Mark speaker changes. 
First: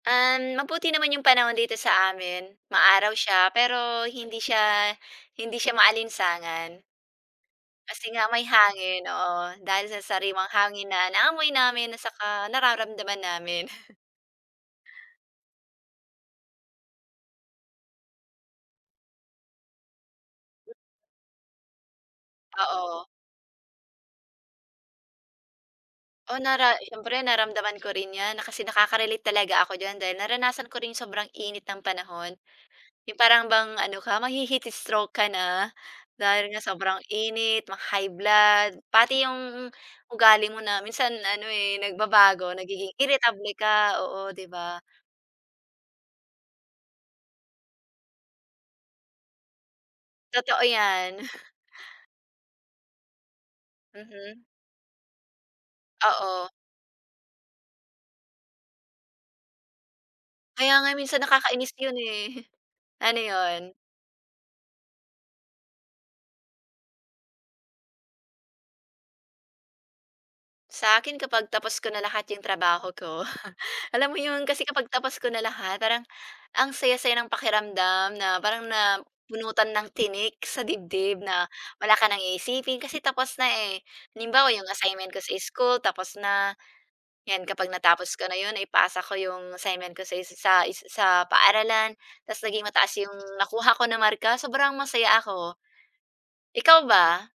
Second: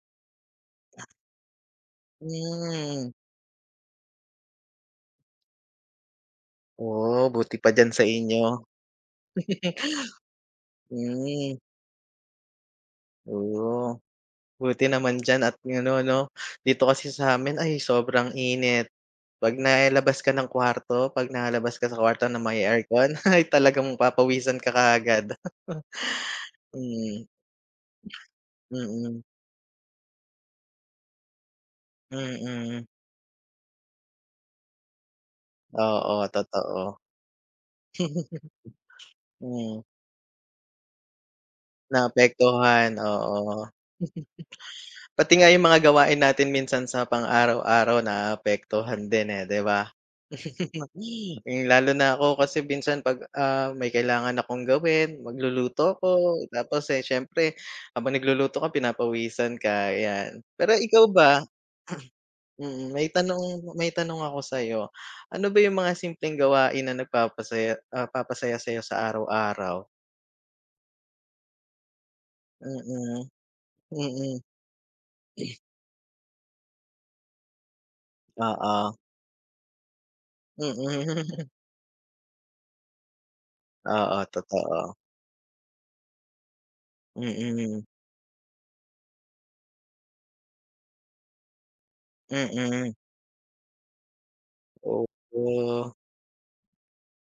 Speaker 1: Uhm, mabuti naman yung panahon dito sa amin,
Speaker 2: Hmm.
Speaker 1: ma-araw siya pero hindi siya hindi siya maalinsangan.
Speaker 2: Oh, buti pa diyan sa
Speaker 1: Kasi nga may
Speaker 2: inyo.
Speaker 1: hangin, oo. Dahil sa sariwang hangin na naamoy
Speaker 2: Hmm.
Speaker 1: namin at saka nararamdaman namin.
Speaker 2: Oh, buti naman diyan at ganon 'no. Dito kasi sa'min ay sobrang init. 'Pag nailabas ka ng kawarto, 'pag nalabas ka sa kwarto na may
Speaker 1: Oo.
Speaker 2: aircon ay talagang papawisan ka kaagad.
Speaker 1: Oh, nara siyempre
Speaker 2: Mm.
Speaker 1: naramdaman ko rin 'yan, na kasi
Speaker 2: Mm.
Speaker 1: nakaka-relate talaga ako diyan, dahil naranasan ko rin yung sobrang init ng panahon.
Speaker 2: Mm.
Speaker 1: 'Yong parang bang ano ka mahi-heat stroke ka na,
Speaker 2: Oo,
Speaker 1: dahil nga
Speaker 2: totoo.
Speaker 1: sobrang init, maka-high blood, pati yung
Speaker 2: Hmm.
Speaker 1: ugali mo na minsan ano eh, nagbabago, nagiging
Speaker 2: Naapektuhan,
Speaker 1: irritable
Speaker 2: oo.
Speaker 1: ka, oo 'di ba?
Speaker 2: Pati nga yung mga gawain natin minsan sa pang araw-araw naapektuhan din eh, 'di ba.
Speaker 1: Totoo yan.
Speaker 2: Hmm, lalo na ako kasi minsan 'pag ah, may kailangan
Speaker 1: Mhm.
Speaker 2: akong gawin, magluluto ako,
Speaker 1: Oo.
Speaker 2: tapos eh, siyempre habang nagluluto ka pinapawisan ka yan. Pero
Speaker 1: Kaya nga
Speaker 2: ikaw
Speaker 1: minsan
Speaker 2: ba?
Speaker 1: nakakainis 'yon eh.
Speaker 2: Mm, may
Speaker 1: Ano 'yon?
Speaker 2: tanong may tanong ako sa'yo. Ano ba yung mga simpleng gawain na nagpapasaya ah, papasaya sa'yo sa araw-araw?
Speaker 1: Sa akin kapag tapos ko na lahat yung trabaho ko.
Speaker 2: Mm,
Speaker 1: Alam mo
Speaker 2: mm.
Speaker 1: yun, kasi kapag tapos ko na lahat parang ang saya-saya ng pakiramdam na parang
Speaker 2: Oo.
Speaker 1: na bunutan ng tinik sa dibdib, na
Speaker 2: Mm.
Speaker 1: wala ka ng iisipin, kasi tapos na, eh.
Speaker 2: Oo,
Speaker 1: Halimbawa 'yong
Speaker 2: totoo.
Speaker 1: assignment ko sa school tapos na, yan kapag
Speaker 2: Mm.
Speaker 1: natapos ko na yun, naipasa ko 'yong assignment ko sa sa sa paaralan, tas naging mataas
Speaker 2: Mm.
Speaker 1: 'yong nakuha ko na marka, sobrang masaya ako.
Speaker 2: Opo.
Speaker 1: Ikaw ba?